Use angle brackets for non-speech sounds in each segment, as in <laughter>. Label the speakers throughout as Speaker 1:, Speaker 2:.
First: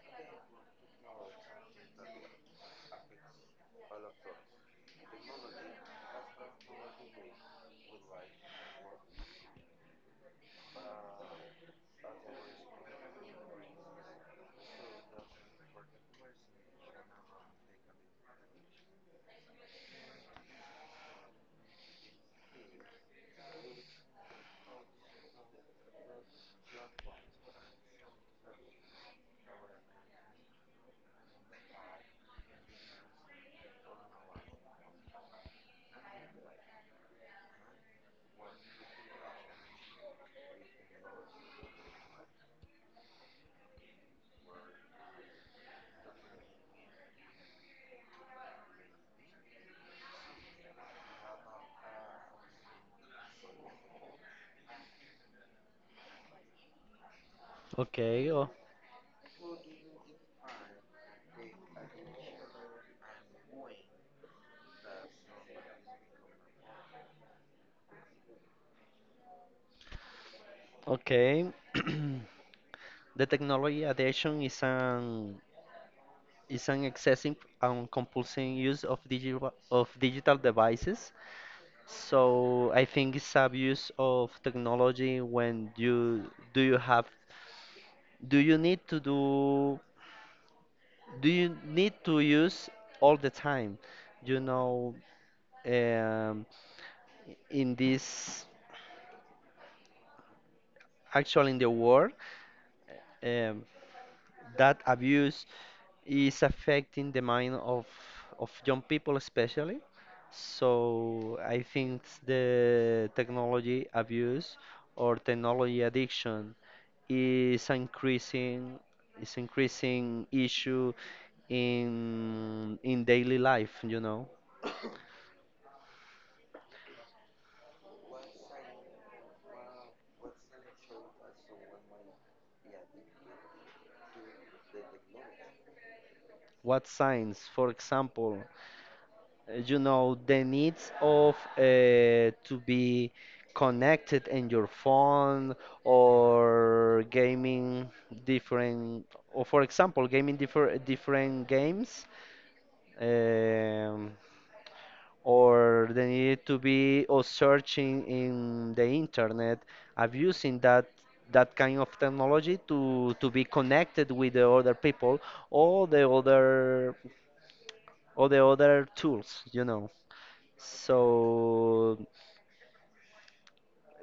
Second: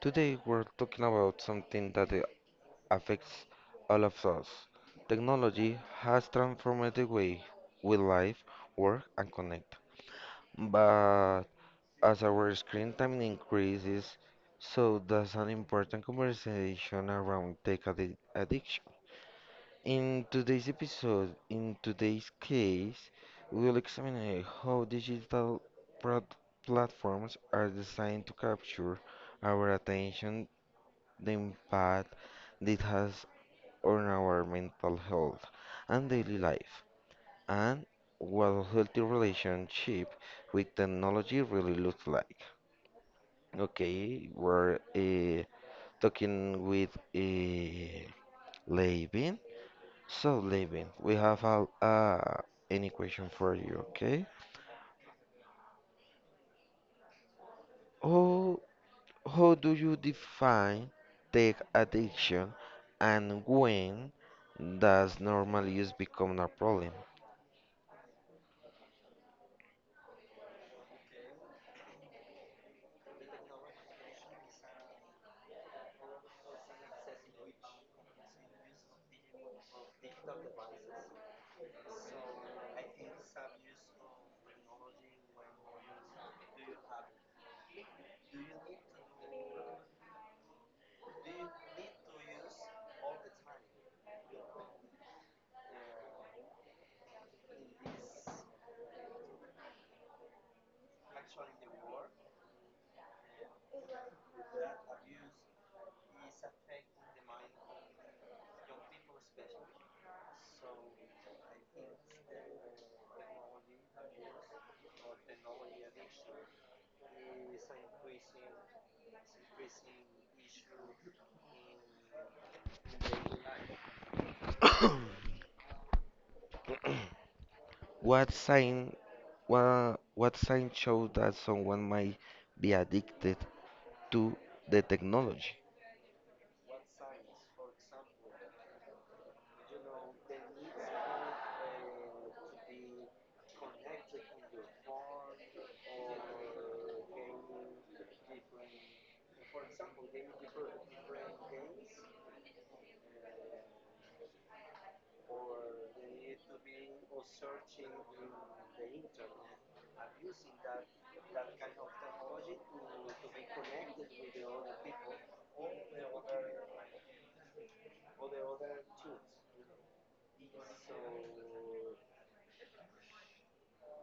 Speaker 1: Today we're talking about something that affects all of us. Technology has transformed the way we live, work, and connect. But as our screen time increases, so does an important conversation around addiction. In today's case, we'll examine how digital prod- platforms are designed to capture our attention, the impact it has on our mental health and daily life, and what a healthy relationship with technology really looks like. Okay, we're talking with so, Levin, we have a, an equation for you, okay?
Speaker 2: Okay,
Speaker 1: How, how do you define tech addiction and when does normal use become a problem?
Speaker 2: okay. <clears throat> The technology addiction is an excessive and compulsive use of digital devices. So I think it's abuse of technology when you do you have do you need to do do you need to use all the time? You know, um, in this actually in the world. um, that abuse is affecting the mind of young people especially. So I think the technology abuse or technology addiction is increasing issue in daily life.
Speaker 1: What sign, what sign shows that someone might be addicted to the technology?
Speaker 2: What signs? For example, you know the needs of to be connected in your phone or gaming different, or for example gaming different games, um, or they need to be or searching in the internet, abusing that kind of technology to be connected with the other people, or the other tools, you know. So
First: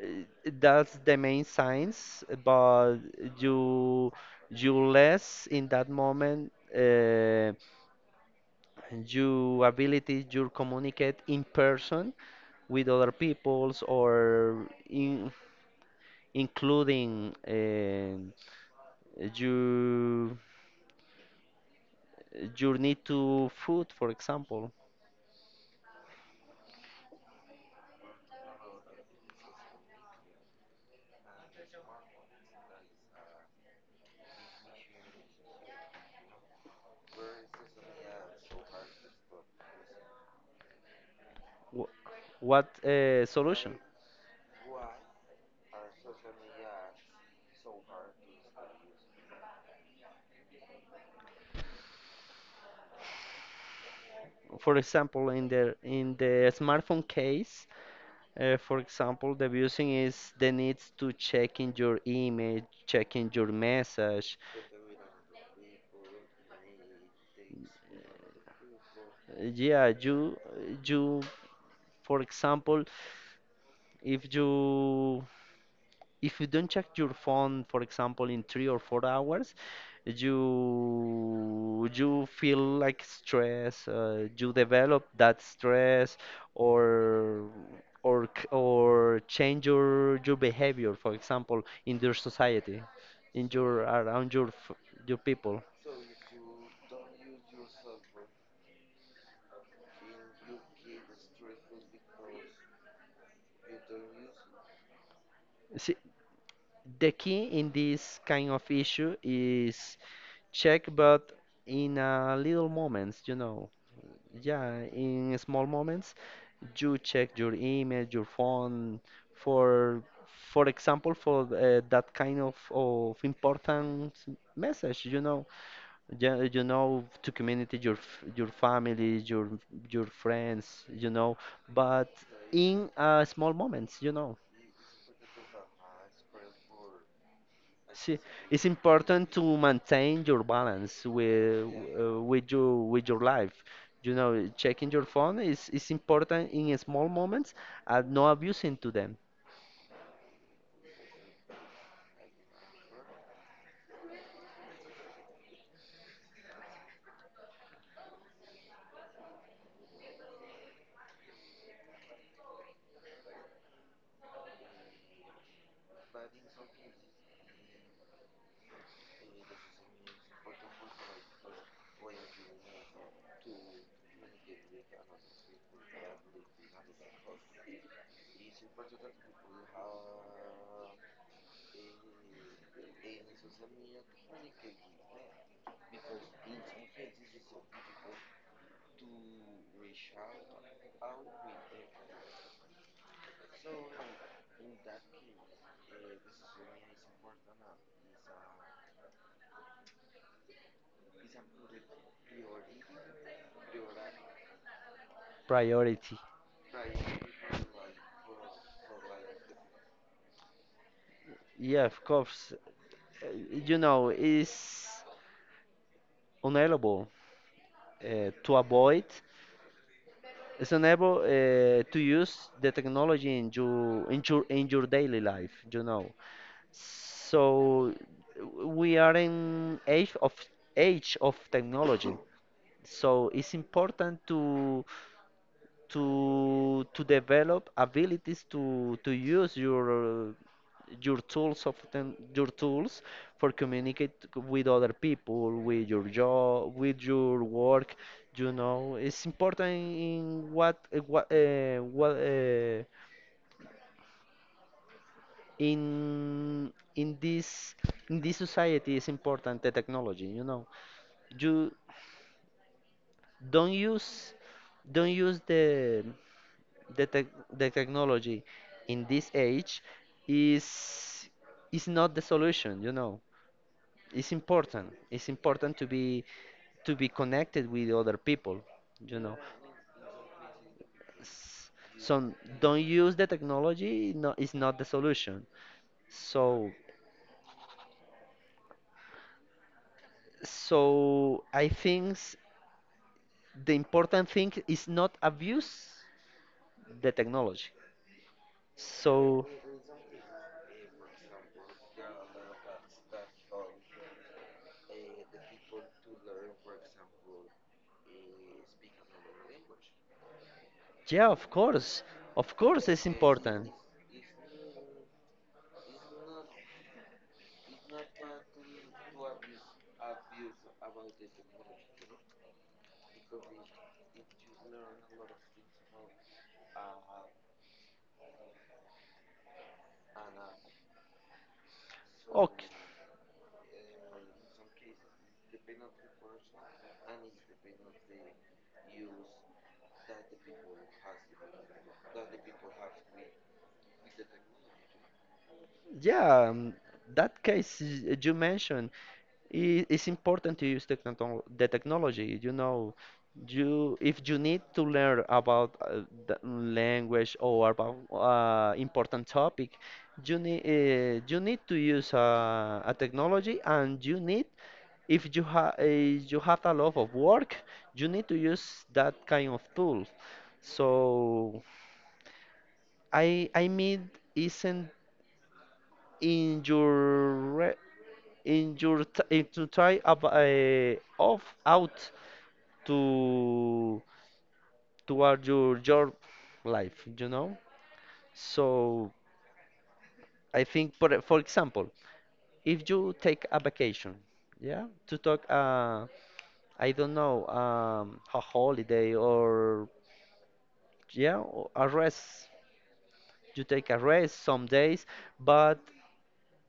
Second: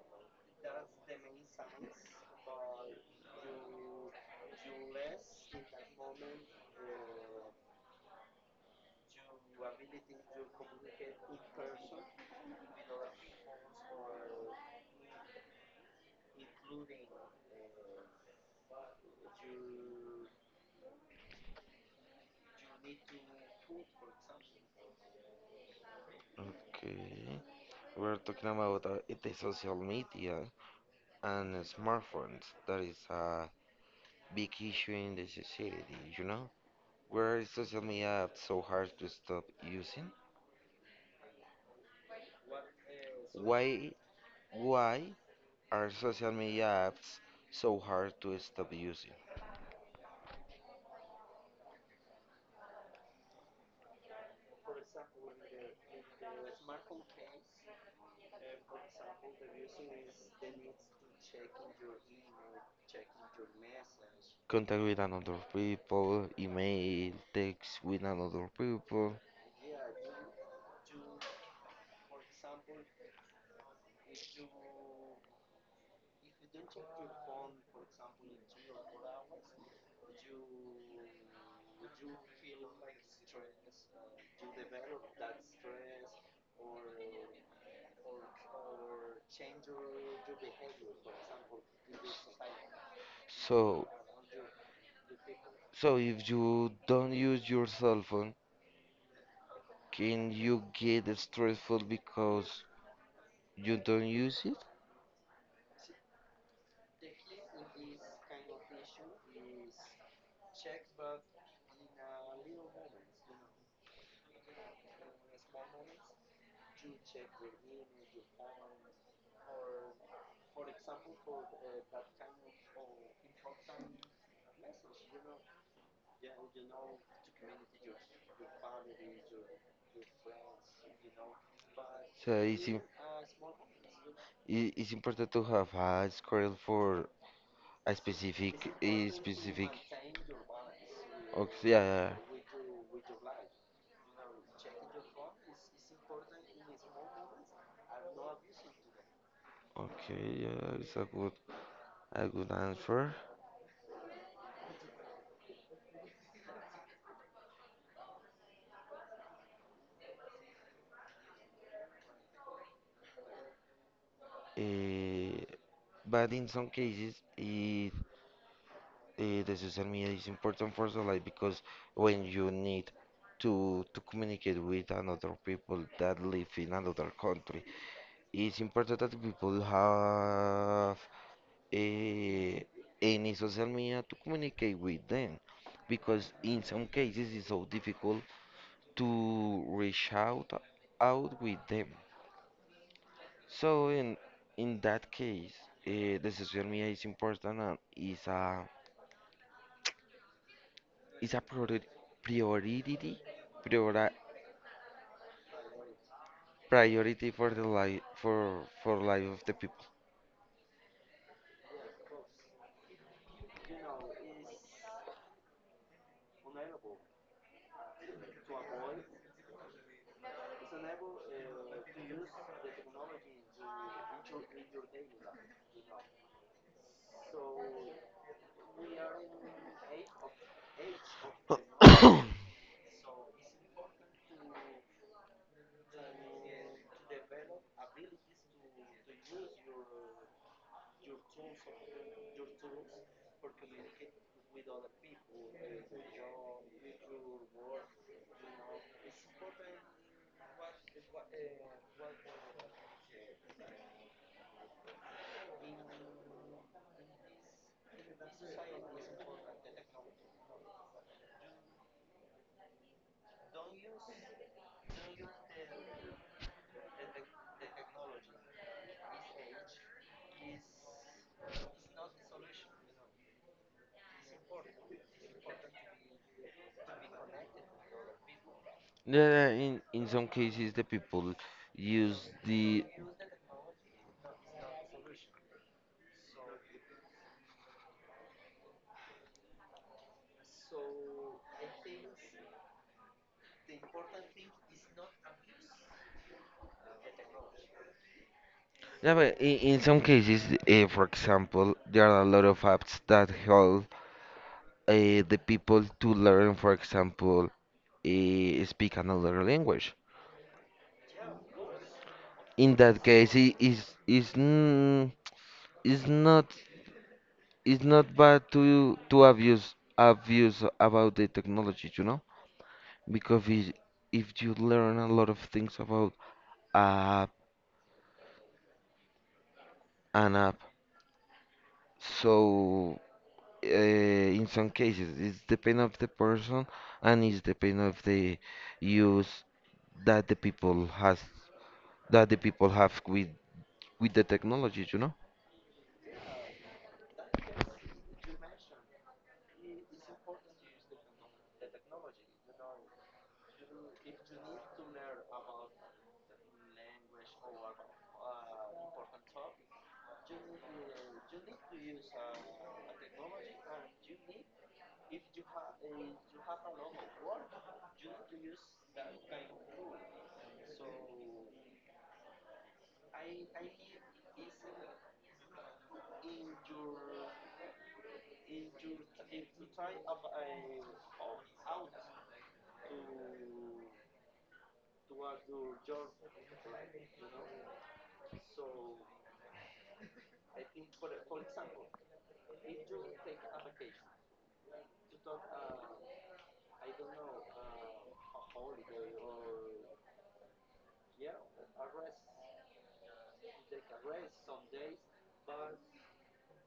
Speaker 2: eh, that's the main signs, but you you less in that moment, your ability to communicate in person with other peoples, or in, including you you need to food, for example.
Speaker 1: Okay, we're talking about it is social media and smartphones. That is a big issue in the society, you know? Where is social media so hard to stop using?
Speaker 2: Wh- What solution?
Speaker 1: Why why are social media apps so hard to stop using?
Speaker 2: For example, in the smartphone case. For example, the abusing is the needs to check in your email, checking your message.
Speaker 1: Contact with another people, email, text with another people.
Speaker 2: Yeah, you, for example, if you don't check your phone, for example, in 3 or 4 hours, you feel like stress. You develop that stress, or or change your behavior. For example, in your society, in your
Speaker 1: So
Speaker 2: around your your people.
Speaker 1: so if you don't use your cell phone, can you get stressful because you don't use it?
Speaker 2: See, the key in this kind of issue is check, but in a little moments, you know. Yeah, in small moments, you check your email, your phone for, for example, for that kind of important message, you know. Yeah, you know, to community, your your family, your friends, you know. But
Speaker 1: So it's im-
Speaker 2: in small moments, you know.
Speaker 1: it's important to have a schedule for a
Speaker 2: See,
Speaker 1: specific,
Speaker 2: it's
Speaker 1: a
Speaker 2: important to
Speaker 1: specific.
Speaker 2: maintain your balance with
Speaker 1: Okay, yeah, yeah.
Speaker 2: with your life. You know, checking your phone is important in small moments and not abusing to them.
Speaker 1: Yeah. Okay, yeah, it's a good answer. Eh, but in some cases, it, eh, the social media is important for the life because when you need to communicate with another people that live in another country, it's important that people have eh, in social media to communicate with them because in some cases it's so difficult to reach out with them so in that case the social media is important and is a is a priori- priority priori-
Speaker 2: Priority.
Speaker 1: priority for the life for life of the people.
Speaker 2: Yeah, of course. You know, it's unable to avoid. It's unable to use the technology in your daily life. You know, so we are in age of technology. So it's important to develop abilities to use your tools of them, your tools for communicate with other people, with your job, with your work. You know, it's important in what in this society is important the technology. You know, you don't use don't use the tech the technology in this age is is not the solution, you know. It's important to be connected with other people, you know.
Speaker 1: Yeah, in some cases the people
Speaker 2: S-
Speaker 1: use
Speaker 2: so don't
Speaker 1: the.
Speaker 2: use the technology, no, it's not the solution. So I think, the important thing is not abuse the technology,
Speaker 1: Yeah, but
Speaker 2: so.
Speaker 1: in some cases, for example, there are a lot of apps that help uh, the people to learn, for example, speak another language.
Speaker 2: Yeah, of course, of
Speaker 1: In
Speaker 2: course,
Speaker 1: that
Speaker 2: it's
Speaker 1: case, it
Speaker 2: important.
Speaker 1: is n- is not is not bad to abuse about the technology, you know, because if you learn a lot of things about a app, an app,
Speaker 2: Okay.
Speaker 1: so. Uh, in some cases it's the pain of the person and it's the pain of the use that the people has that the people have with the technology, you know,
Speaker 2: Yeah, that case you mentioned, it's important to use techno the technology. You know, you if you need to learn about the language, or about important topic, you need to use a technology. And you need if you have a lot of work, you need to use that kind of tool. So I mean, isn't in your re in your in to try off out to toward your life, you know. So I think, for example, if you take a vacation. Yeah, to talk, I don't know, a holiday, or yeah, or a rest, you take a rest some days. But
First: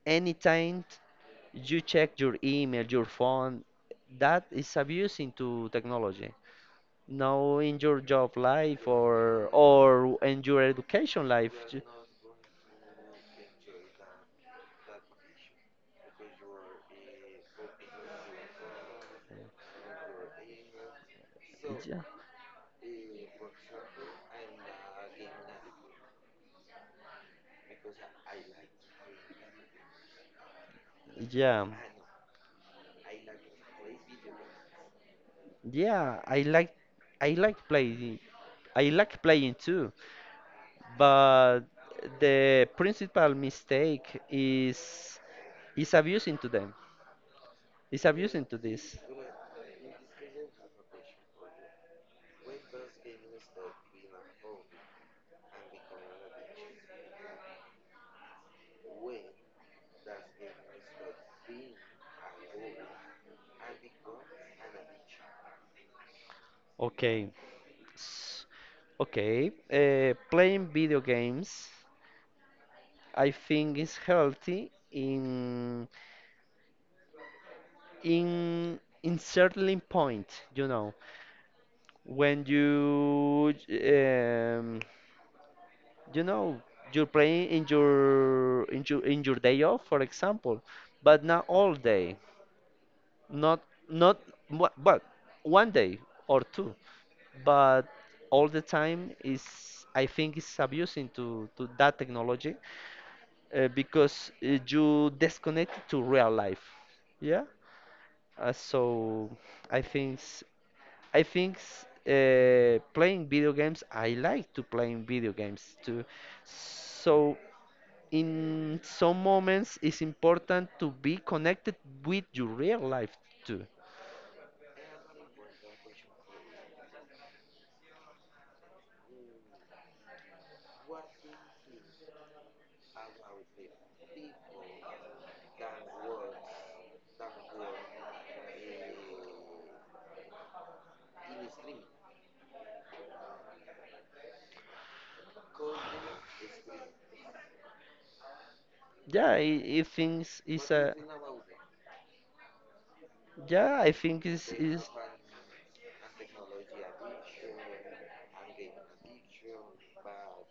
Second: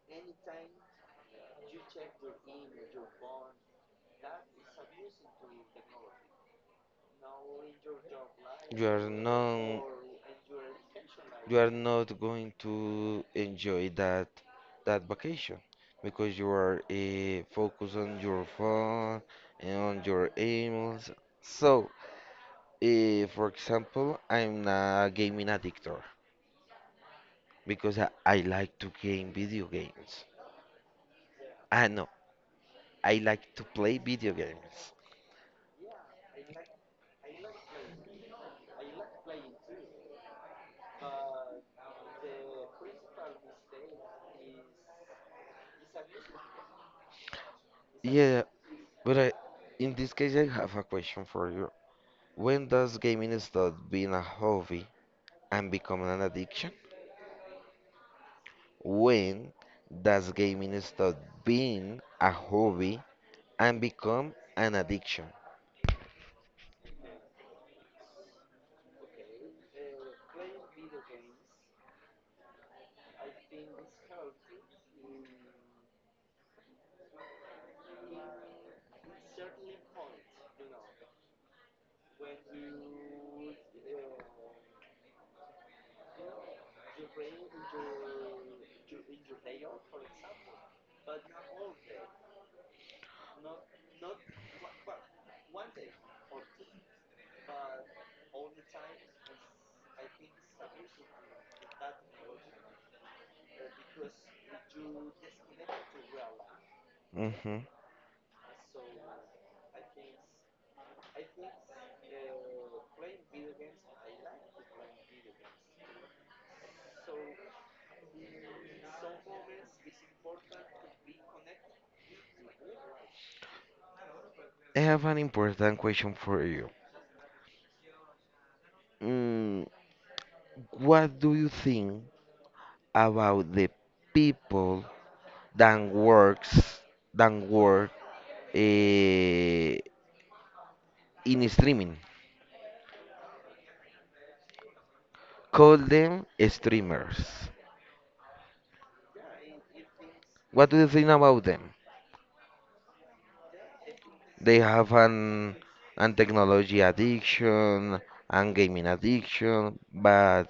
Speaker 2: anytime you check your email, your phone, that is abusing to technology, now in your job
Speaker 1: you
Speaker 2: life,
Speaker 1: are
Speaker 2: or
Speaker 1: not
Speaker 2: or in your education life.
Speaker 1: you are not going to enjoy that vacation because you are focused on your phone and on your emails so
Speaker 2: Yeah,
Speaker 1: for example, I'm a gaming addict because I like to game video games.
Speaker 2: yeah,
Speaker 1: Ah, no, I like to play video games.
Speaker 2: yeah, i like playing I like playing too. But the principal mistake is abusing to them, is
Speaker 1: Yeah,
Speaker 2: abusing to this.
Speaker 1: but I, in this case, I have a question for you. When does gaming stop being a hobby and become an addiction? When does gaming stop being a hobby and become an addiction?
Speaker 2: Okay. S- okay, playing video games, I think it's healthy in, in certain point, you know. When you, you know, you're playing in your day off, for example. But not all day, not not but one day or two. But all the time is, I think it's abusing to that technology, because you disconnect to real life. Yeah.
Speaker 1: Hmm.
Speaker 2: So I think s- playing video games. I like to playing video games too. So in some moments, it's important to be connected with your real life too.
Speaker 1: I have an important question for you. Mm, what do you think about the people than works than work eh, in streaming. Call them streamers.
Speaker 2: Yeah, it's
Speaker 1: What do you
Speaker 2: a.
Speaker 1: think about them?
Speaker 2: Yeah, I think it's,
Speaker 1: They
Speaker 2: it's
Speaker 1: have an technology addiction and gaming addiction, but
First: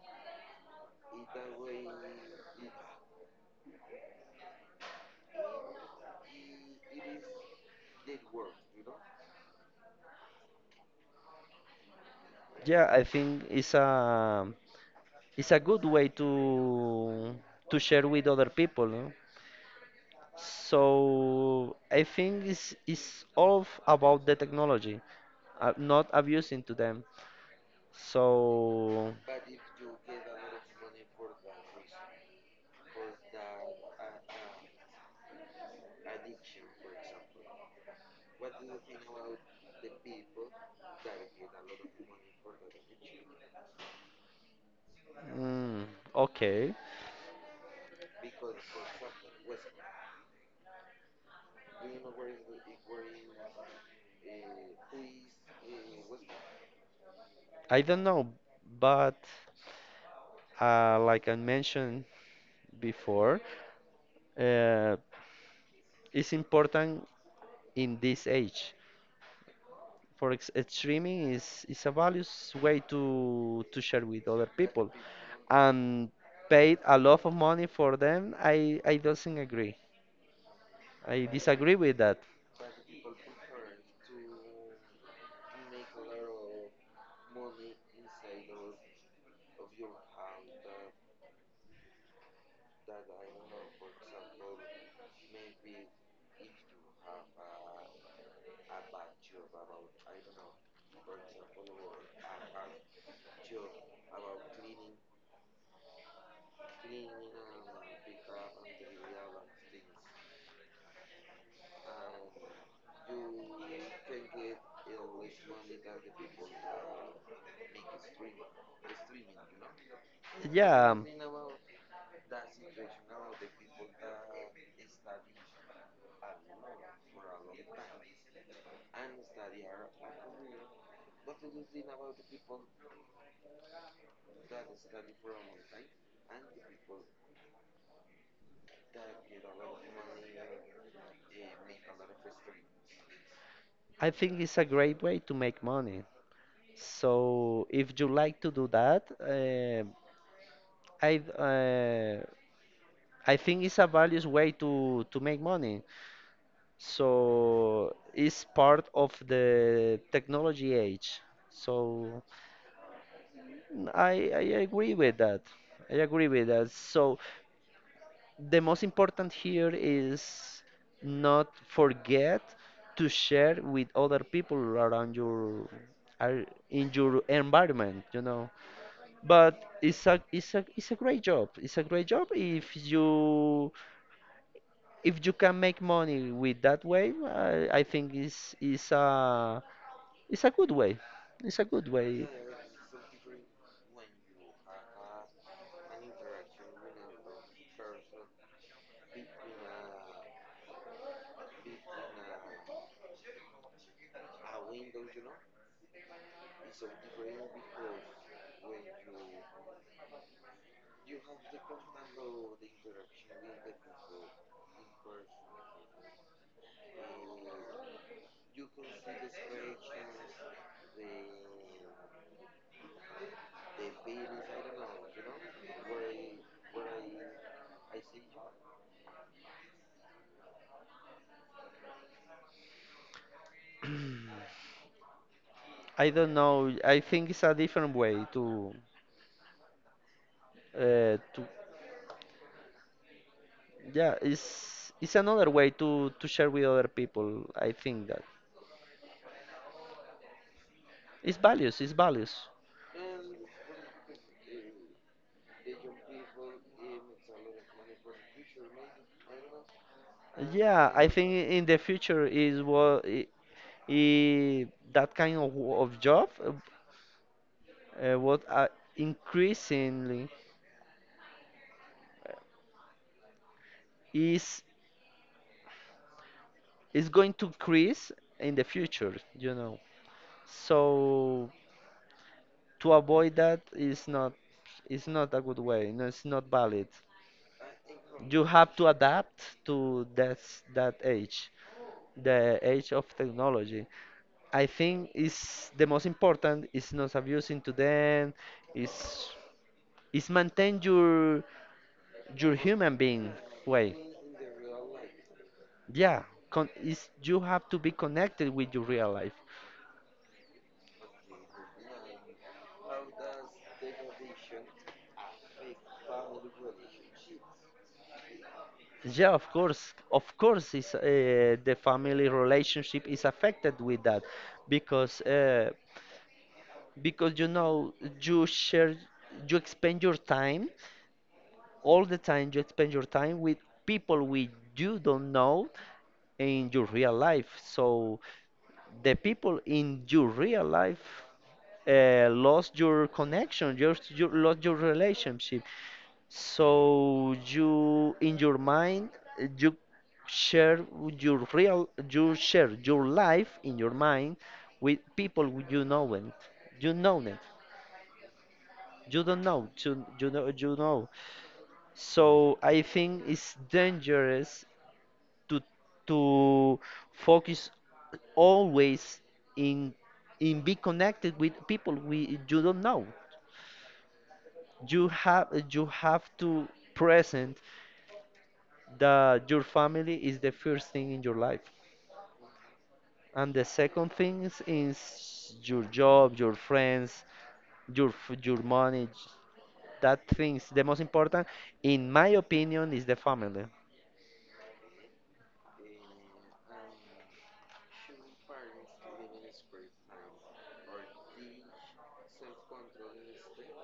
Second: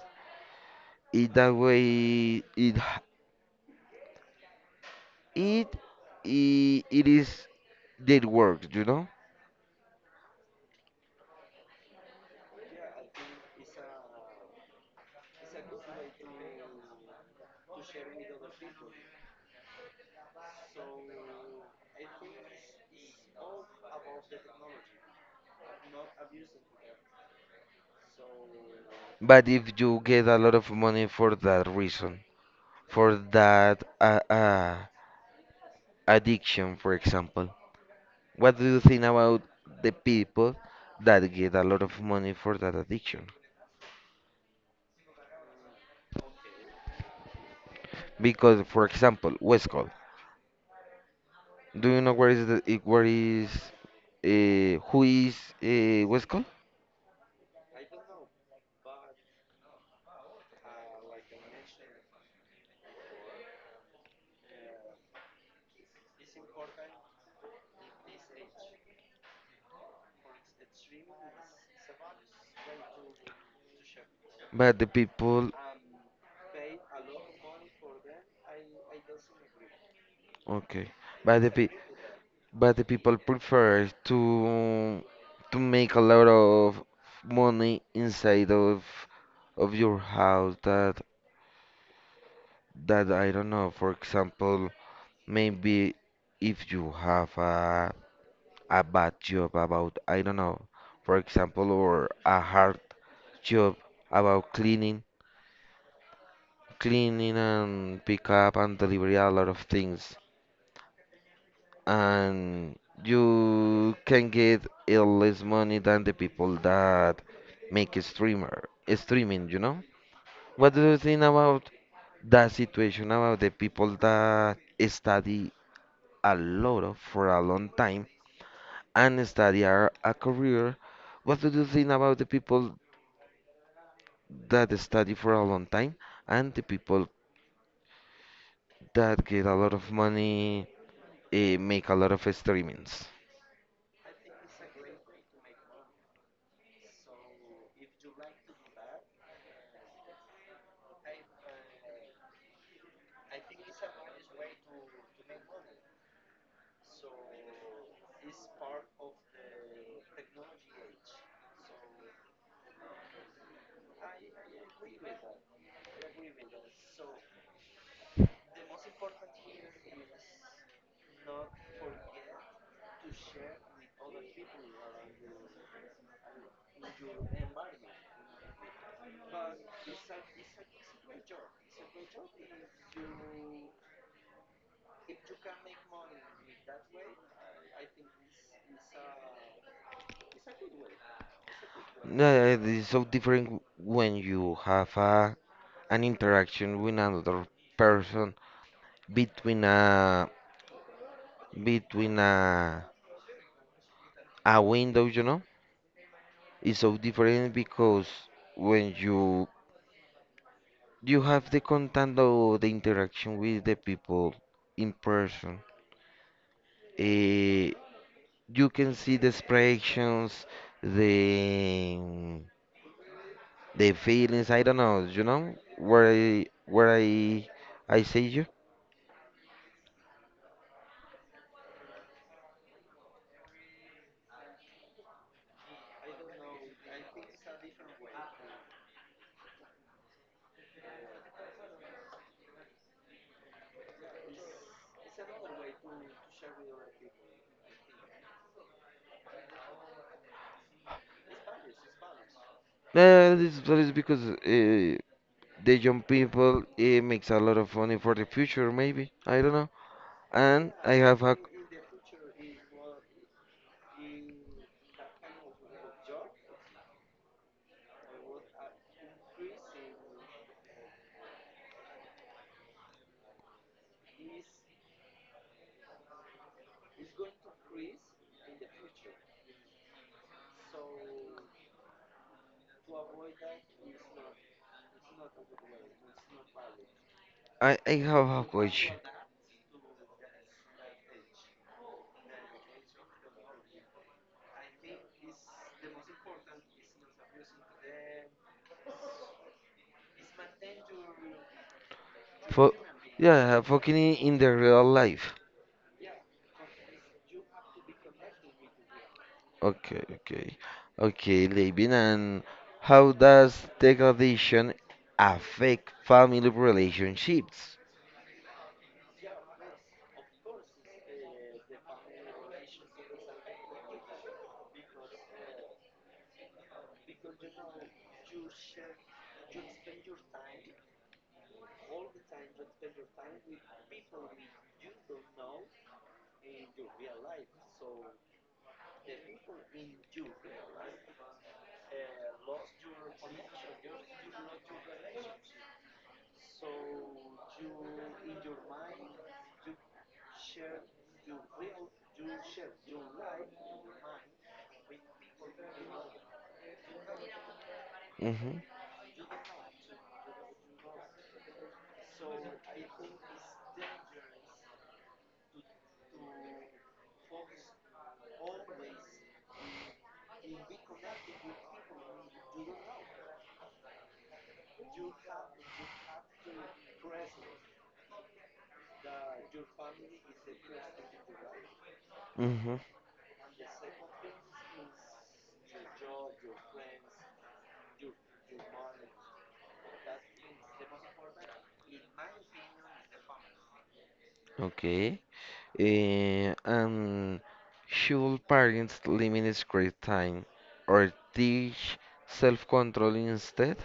Speaker 1: in that way it h- it I- it is did work, you know.
Speaker 2: Yeah, I think it's a good way to share with other people. No? So I think it's all about the technology, not abusing to them. So.
Speaker 1: But if you get a lot of money for that reason, for that addiction, for example, what do you think about the people that get a lot of money for that addiction?
Speaker 2: Mm, okay,
Speaker 1: Because, for example, West Coast. Do you know where is where is who is West Coast?
Speaker 2: I don't know, but like I mentioned before, uh, it's important in this age. For ex streaming is a values way to share with other
Speaker 1: But the
Speaker 2: people,
Speaker 1: people,
Speaker 2: and paid a lot of money for them. I doesn't agree.
Speaker 1: okay.
Speaker 2: I
Speaker 1: But the pe
Speaker 2: disagree with that.
Speaker 1: but the people prefer to make a lot of money inside of your house. That that I don't know. For example, maybe if you have a bad job about, I don't know, for example, or a hard job about cleaning, cleaning and pick up and deliver a lot of things. And you can get a less money than the people that make a streamer, a streaming, you know? What do
Speaker 2: Yeah,
Speaker 1: you think about that situation about the people that study a lot of for a long time and study a career? What do you think about the people that study for a long time and the people that get a lot of money make a lot of streamings.
Speaker 2: I think it's a great way to make money. So if you like to do that, I uh, I think it's a values way to make money. So it's part of the technology age. So I agree with that. I agree with that. So the most important here is not forget to share with other people around your in your environment, you know. But it's a great job, if you can make money with that way. I think it's a good way it's a good way.
Speaker 1: It's so different when you have a, an interaction with another person between a between a window, you know. It's so different because when you have the contact or the interaction with the people in person. Uh, you can see the expressions, the the feelings. I don't know, you know, where I say you.
Speaker 2: I don't know, I think it's a different way to, uh, to yeah, it's another way to share with other people. I think that it's values.
Speaker 1: No, this that is because the young people it makes a lot of money for the future, maybe. I don't know. And
Speaker 2: Yeah, I think in the future is what, I that kind of of job, what increasingly is is going to increase in the future. You know, so to avoid that is not a good way. No, it's not valid.
Speaker 1: I have a
Speaker 2: You have to
Speaker 1: question.
Speaker 2: adapt to that age, the age of technology. I think is the most important is not abusing to them, is is maintain your
Speaker 1: For
Speaker 2: human being
Speaker 1: yeah,
Speaker 2: way.
Speaker 1: fucking in the real life.
Speaker 2: Yeah, con is, you have to be connected with your real life.
Speaker 1: Okay, okay. Okay, Levin, and how does degradation affect family relationships?
Speaker 2: Yeah, of course, is the family relationship is affected with that, because because you know, you share, you expend your time, all the time you spend your time with people which you don't know in your real life. So the people in your real life, lost your connection, you lost your relationship. So you, in your mind, you share your life in your mind with people who you know, and you know them.
Speaker 1: Mm-hmm.
Speaker 2: You don't know, you know, you know. So I think it's dangerous to to focus always in in be connected with people we you don't know. You have, to present that your family is the first thing in your life,
Speaker 1: Mm-hmm.
Speaker 2: and the second thing is your job, your friends, your your money. That things the most important, in my opinion, is the family.
Speaker 1: Okay. Eh, and should parents limit screen time or teach self-control instead?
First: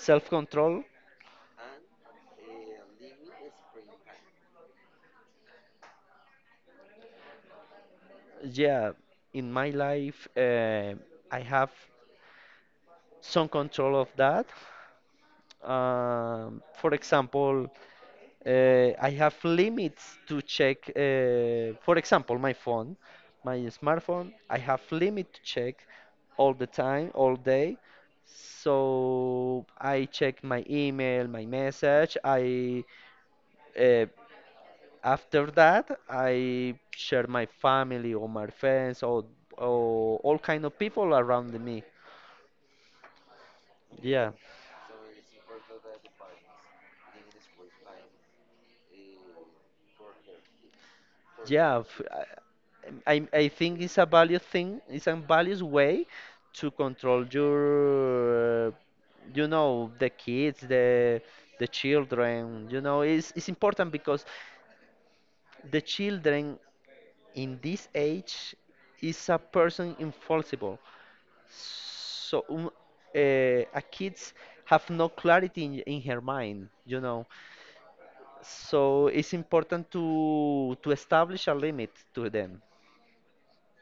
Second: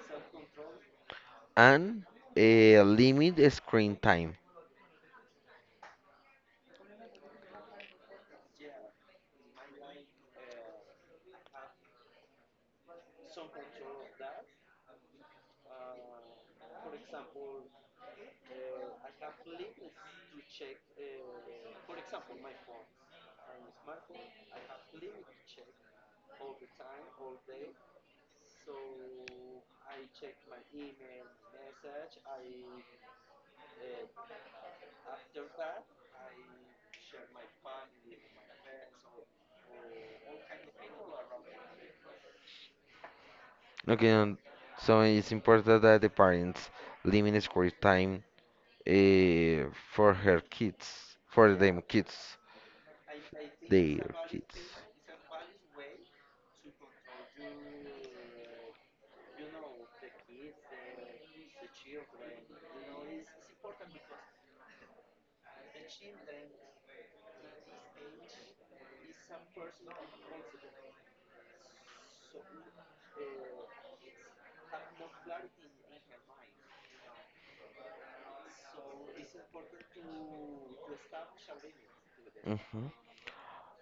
Speaker 2: Self control.
Speaker 1: And eh, limit screen time.
Speaker 2: Yeah, in my life, I have some control of that. For example, I have limits to check. For example, my phone, my smartphone, I have limit to check all the time, all day. So I check my email, my message. I uh, After that, I share my family, or my friends, or all kind of people around me.
Speaker 1: Okay,
Speaker 2: Yeah,
Speaker 1: and so it's important that the parents limit screen time eh, for her kids, for
Speaker 2: yeah.
Speaker 1: them kids,
Speaker 2: I think
Speaker 1: their
Speaker 2: it's a value
Speaker 1: kids.
Speaker 2: thing. It's a values way to control you know, the kids, the children. You know, it's important because the children in this age is a person infallible. So a kids have no clarity in her mind, you know. So it's important to establish a limit to them.
Speaker 1: Mhm.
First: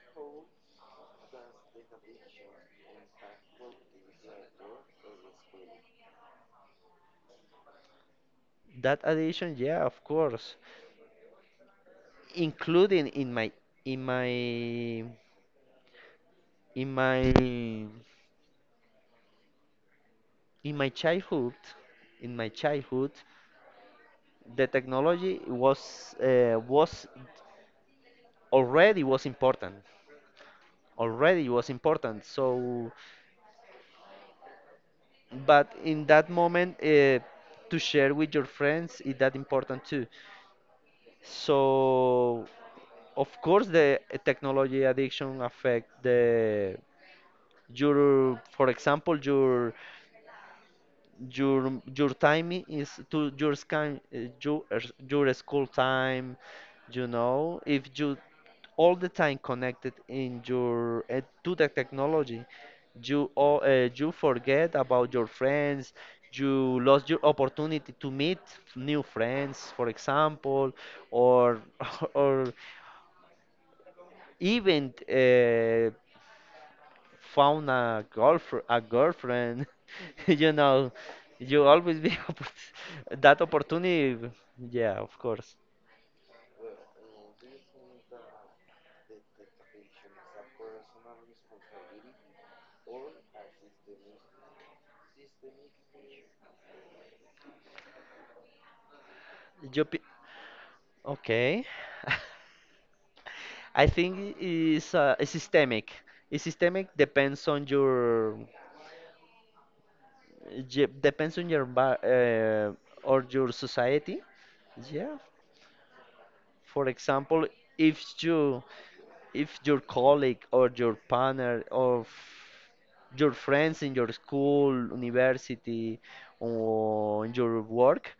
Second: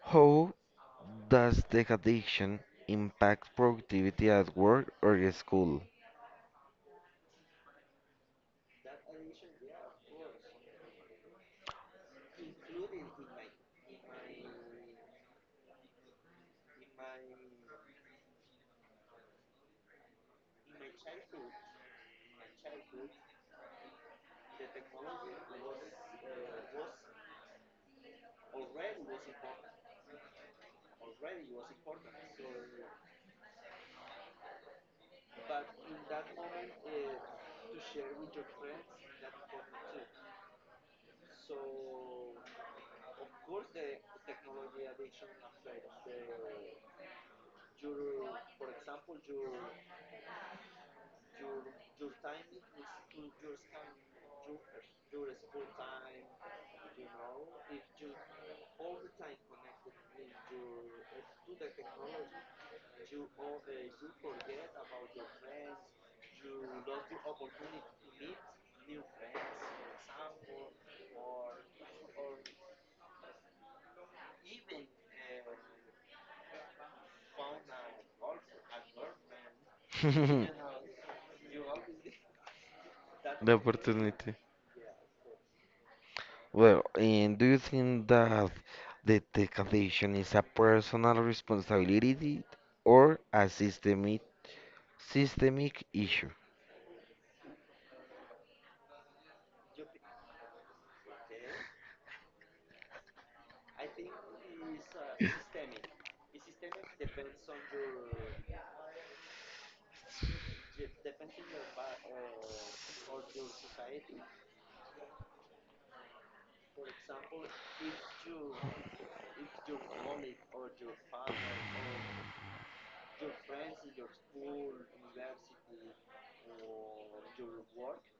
Speaker 1: How does the addiction impact productivity at work or at school?
Speaker 2: That addiction, yeah, of course, including in my in my in my childhood. In my childhood, the technology was, already was important, so. But in that moment, to share with your friends is that important too. So of course the technology addiction affect the your, for example, your time is to your scan, your your school time. You know, if you, all the time connected in your to the technology, you forget about your friends. You lost your opportunity to meet new friends, for example, or <laughs> or even found a girlfriend, <laughs>
Speaker 1: <laughs>
Speaker 2: you know, you always be <laughs> that
Speaker 1: The
Speaker 2: opportunity.
Speaker 1: opportunity.
Speaker 2: Yeah, of course.
Speaker 1: Well, and do you think that the tech addiction is a personal responsibility or a systemic issue.
Speaker 2: You pe- okay. <laughs> I think it's, is systemic. Is systemic, depends on your, je- depends on your ba- uh, or your society. Yeah. For example, if you, if your colleague, or your partner, or your friends in your school, university, or in your work,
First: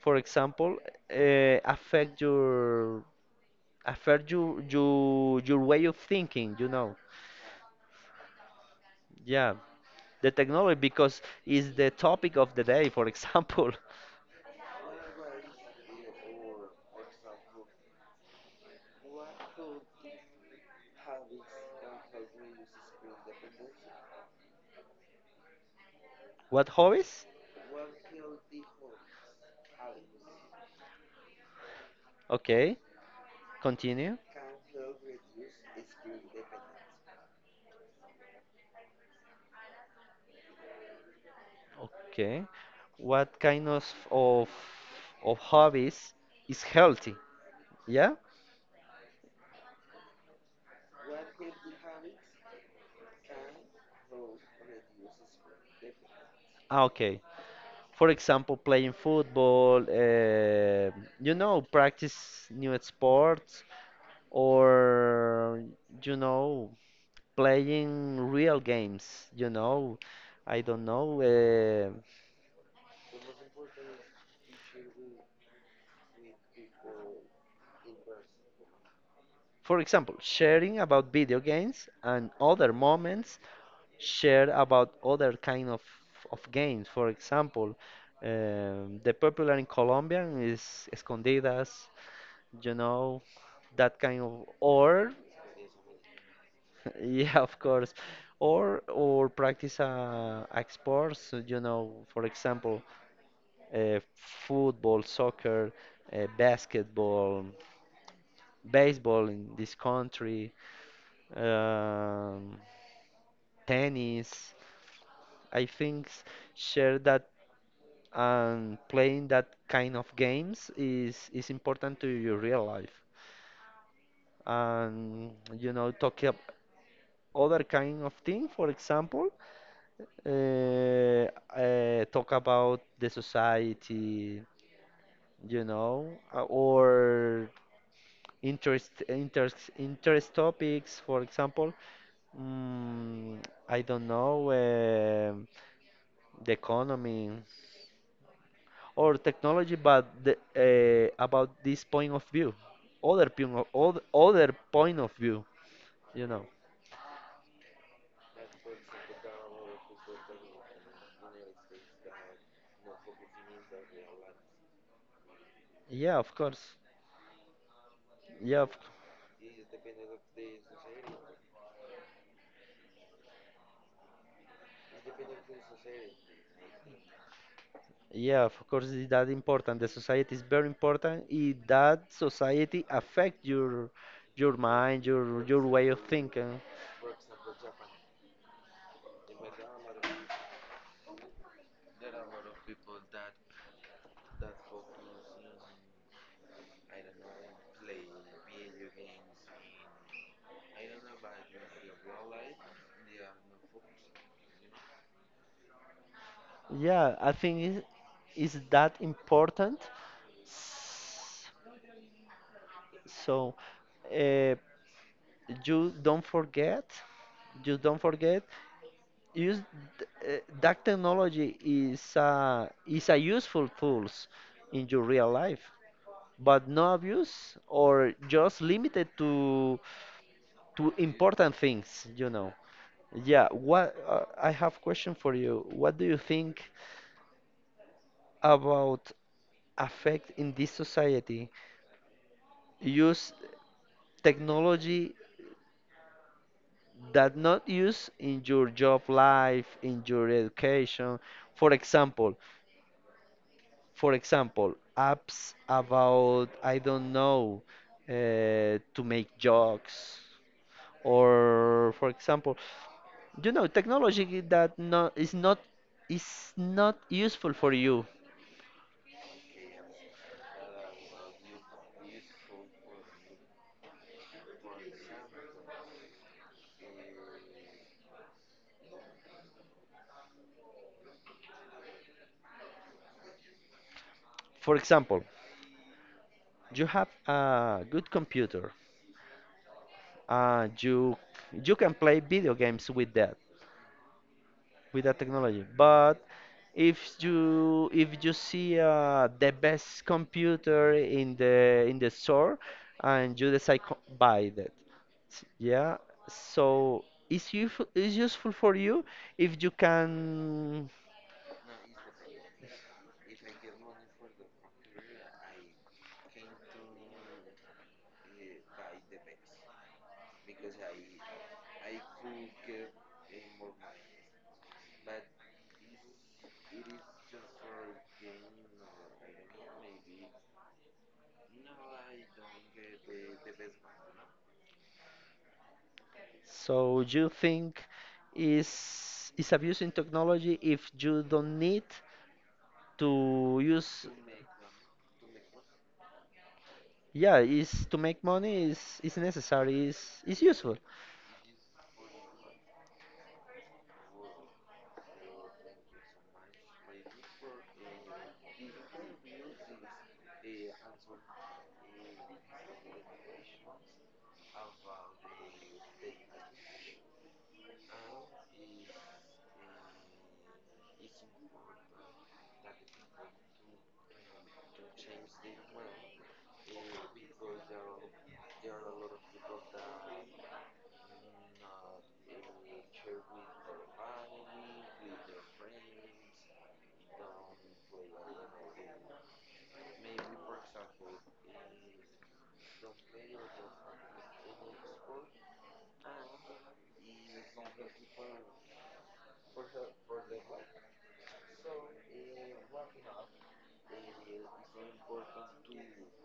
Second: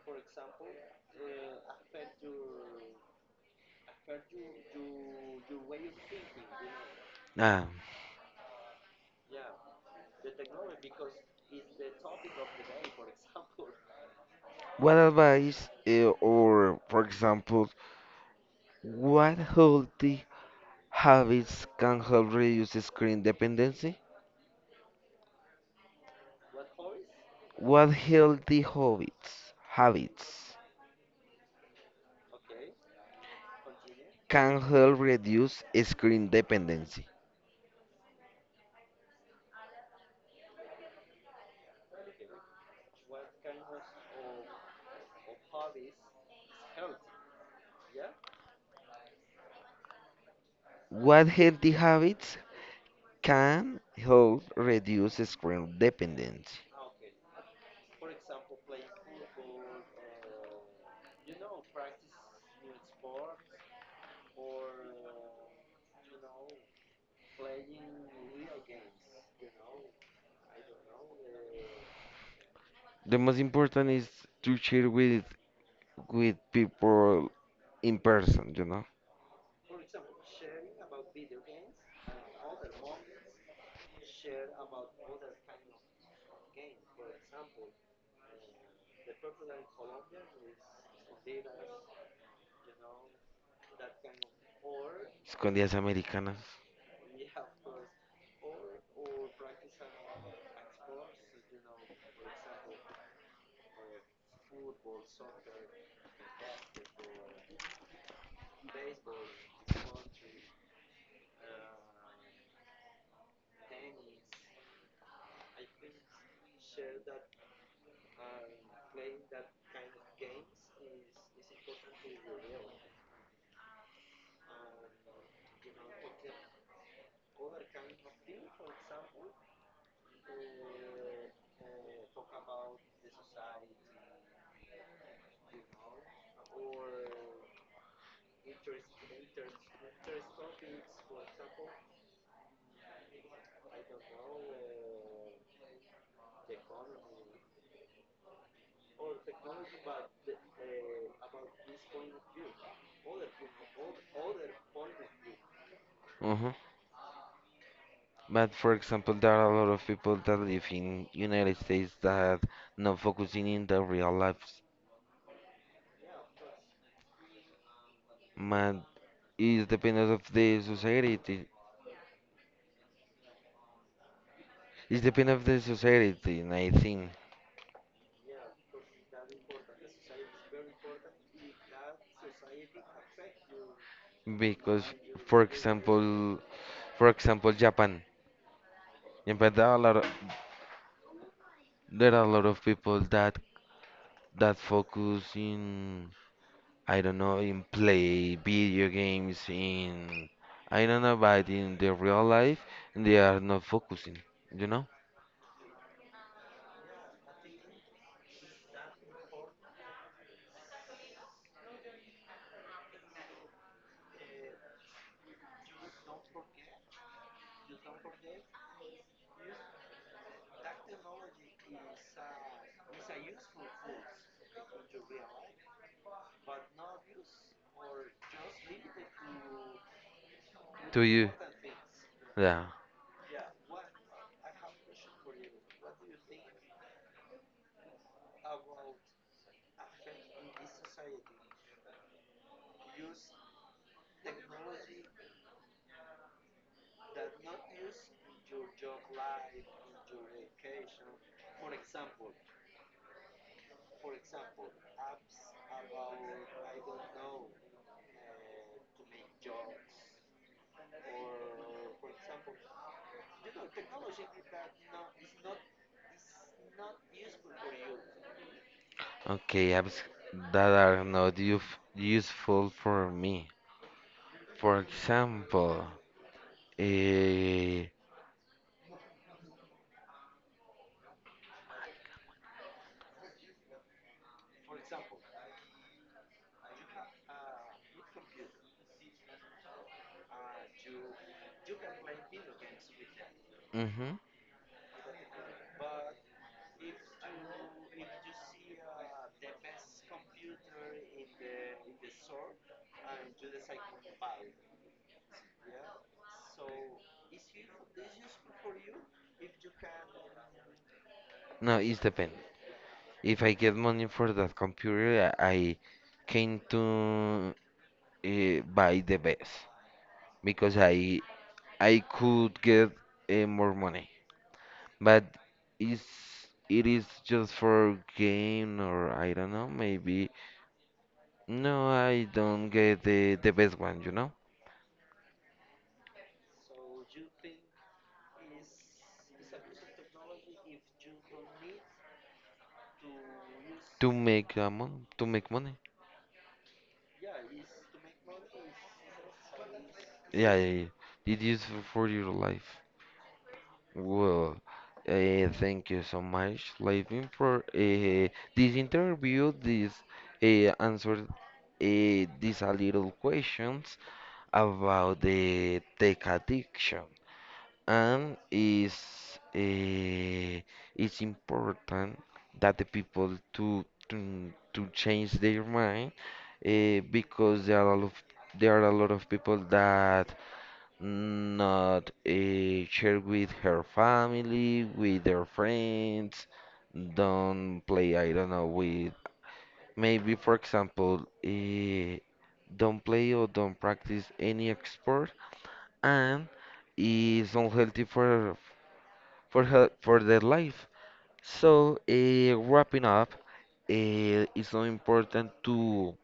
Speaker 2: for example, uh, affect your affect your way of thinking. You know,
Speaker 1: Ah,
Speaker 2: yeah, the technology, because is the topic of the day. For example,
Speaker 1: what advice eh, or, for example, what healthy habits can help reduce screen dependency?
Speaker 2: <laughs> what hobbies?
Speaker 1: Habits
Speaker 2: Okay, continue.
Speaker 1: can help reduce screen dependency?
Speaker 2: Okay. What kind of of hobbies is healthy? Yeah?
Speaker 1: What healthy habits can help reduce screen dependency?
Speaker 2: Ah, okay. For example, playing football, you know, practice new sports, or you know, playing real games, you know. I don't know.
Speaker 1: The most important is to share with people in person, you know,
Speaker 2: For example, sharing about video games, and other moments share about other kind of games. For example, the popular in Colombia is escondidas, you know, that kind of, or
Speaker 1: con días americanas.
Speaker 2: <laughs> yeah, of course, or practice a, sports, so, you know, for example, uh, football, soccer, basketball, baseball in this country. Um, Tennis. I think, share that, and playing that kind of games is important to your real life. And you know, talking other kind of thing, for example, uh, talk about the society, you know, or interest topics, for example. Mm, I don't know, the economy, or technology, but about this point of view, other point other point of view, you know.
Speaker 1: Hmm. But for example, there are a lot of people that live in United States that not focusing in their real lives.
Speaker 2: Yeah, of course. Yeah,
Speaker 1: But it's dependent of the society. It's dependent of the society, and I think
Speaker 2: of course. It's that important. The society is very important. That society affect your
Speaker 1: because,
Speaker 2: mind,
Speaker 1: for
Speaker 2: your way of
Speaker 1: example,
Speaker 2: thinking.
Speaker 1: for example, Japan. Japan, there are a lot of, there are a lot of people that that focus in. I don't know, in play video games, in I don't know, but in the real life, they are not focusing, you know,
Speaker 2: Yeah, I think it is that important. S- So, uh, you don't forget. You don't forget use that technology is, a useful tools in your real life, but no abuse, or just limited to
Speaker 1: to you.
Speaker 2: important things, you know.
Speaker 1: Yeah.
Speaker 2: Yeah, what, I have question for you. What do you think about affect in this society, use technology that not use in your job life, in your education, for example? For example, apps about, I don't know, to make jokes, or for example, you know, technology that, no, is not useful for you.
Speaker 1: Okay, apps that are not useful for me. For example, eh,
Speaker 2: For example, you have a good computer, and you can play video games with that,
Speaker 1: mhm.
Speaker 2: with that technology. But if you see, the best computer in the store, and you decide to buy that, yeah, so it's useful for you, if you can.
Speaker 1: No, it depends. If I get money for that computer, I came to eh, buy the best because I could get eh, more money. But is it is just for game or I don't know, maybe. No, I don't get the best one, you know,
Speaker 2: So you think is, abusing technology if you don't need to use,
Speaker 1: to make mon to make money.
Speaker 2: yeah, is to make money, is, necessary, is,
Speaker 1: Yeah, yeah,
Speaker 2: useful.
Speaker 1: yeah. It is for your life. Well, thank you so much, Levin, for this interview. This answered these a little questions about the tech addiction and is eh, it's important that the people to change their mind eh, because there are a lot of people that not eh, share with her family, with their friends, don't play, I don't know, with maybe for example, eh, don't play or don't practice any sport and is unhealthy for health, for their life. So wrapping up, it's so important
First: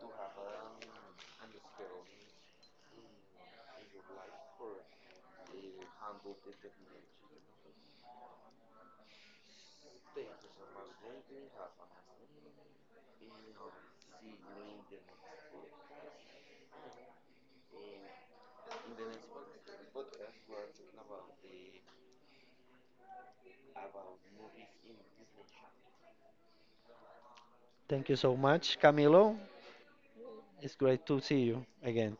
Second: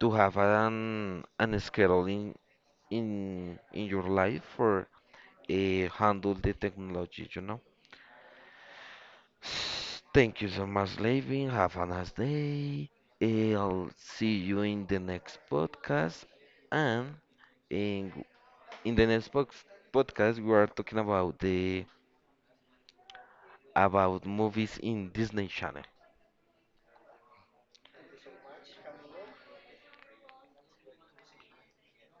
Speaker 1: to have an schedule in your life for handle the technology. You know. S- thank you so much, Levin. Have a nice day. Eh, I'll see you in the next podcast. And in, in the next box, podcast, we are talking about the about movies in Disney Channel.
Speaker 2: Thank you so much, Camilo. It's great to see you again.